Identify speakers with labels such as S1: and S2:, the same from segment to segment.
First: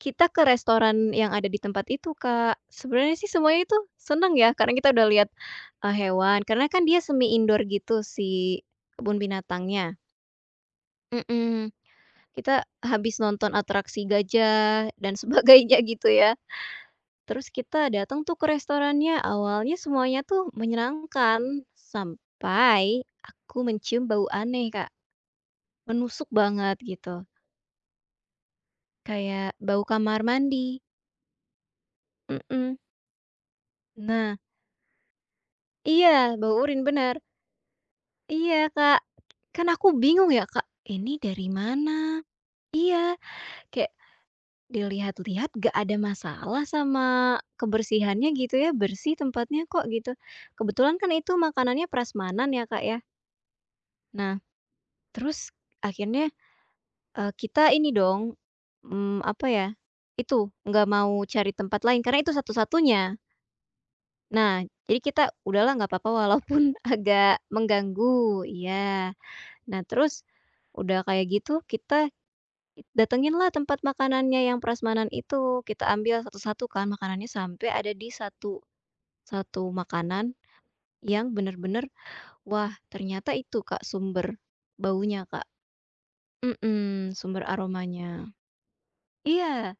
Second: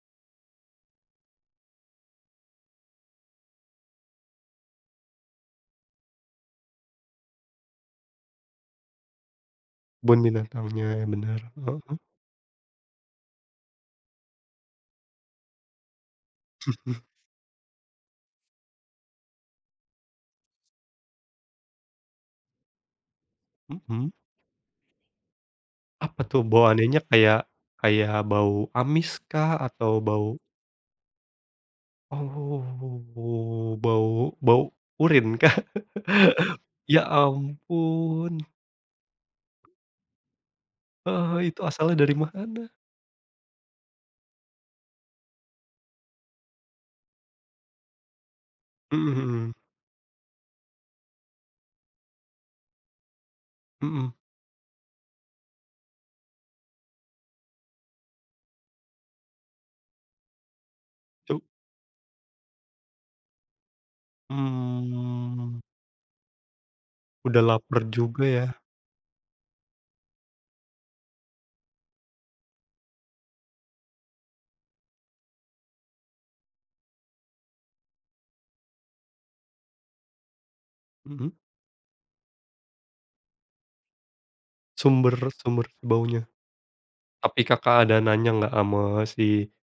S1: Kita ke restoran yang ada di tempat itu, Kak. Sebenernya sih semuanya itu seneng ya, karena kita udah lihat, eee, hewan, karena kan dia semi-indoor gitu si kebun binatangnya.
S2: Kebun binatangnya, bener.
S1: Mhm,
S2: Heeh.
S1: kita habis nonton atraksi gajah dan sebagainya, gitu ya. Terus kita dateng tuh ke restorannya, awalnya semuanya tuh menyenangkan sampai aku mencium
S2: Mhm.
S1: bau aneh, Kak,
S2: Apa
S1: menusuk
S2: tuh, bau
S1: banget,
S2: anehnya
S1: gitu.
S2: kayak kayak bau amis kah
S1: Kayak bau
S2: atau
S1: kamar
S2: bau
S1: mandi. Mhm.
S2: Oh, bau
S1: Nah.
S2: bau, urine kah?
S1: Iya, bau urine,
S2: Ya
S1: bener.
S2: ampun!
S1: Iya, Kak, kan aku bingung ya, Kak, ini dari
S2: Eh, itu
S1: mana?
S2: asalnya dari mana?
S1: Iya, kayak dilihat-lihat nggak ada masalah sama kebersihannya, gitu ya,
S2: Mhm
S1: bersih
S2: mhm.
S1: tempatnya kok, gitu. Kebetulan kan itu makanannya prasmanan ya, Kak, ya.
S2: Mhm.
S1: Nah, terus akhirnya, eee, kita ini dong, mmm, apa ya, itu, nggak mau
S2: Cob
S1: cari tempat lain karena itu satu-satunya. Nah, jadi kita,
S2: Mmm.
S1: udahlah nggak papa walaupun agak
S2: Udah laper juga,
S1: mengganggu.
S2: ya.
S1: Iya. Nah, terus, udah kayak gitu, kita i datengin lah tempat makanannya yang prasmanan itu, kita ambil satu-satu kan makanannya sampai ada di satu satu makanan yang
S2: Mhm.
S1: bener-bener, wah, ternyata itu, Kak, sumber baunya, Kak.
S2: Sumber-sumber baunya.
S1: Mhm, sumber
S2: Tapi Kakak ada
S1: aromanya.
S2: nanya nggak ama si
S1: Iya.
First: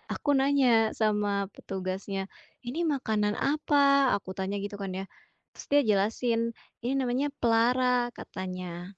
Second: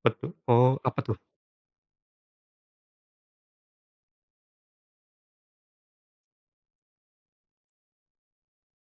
S2: pa tuh?
S1: Aku
S2: Oh,
S1: nanya
S2: apa tuh?
S1: sama petugasnya, "Ini makanan apa"? Aku tanya gitu kan ya, terus dia jelasin, "Ini namanya pelara," katanya.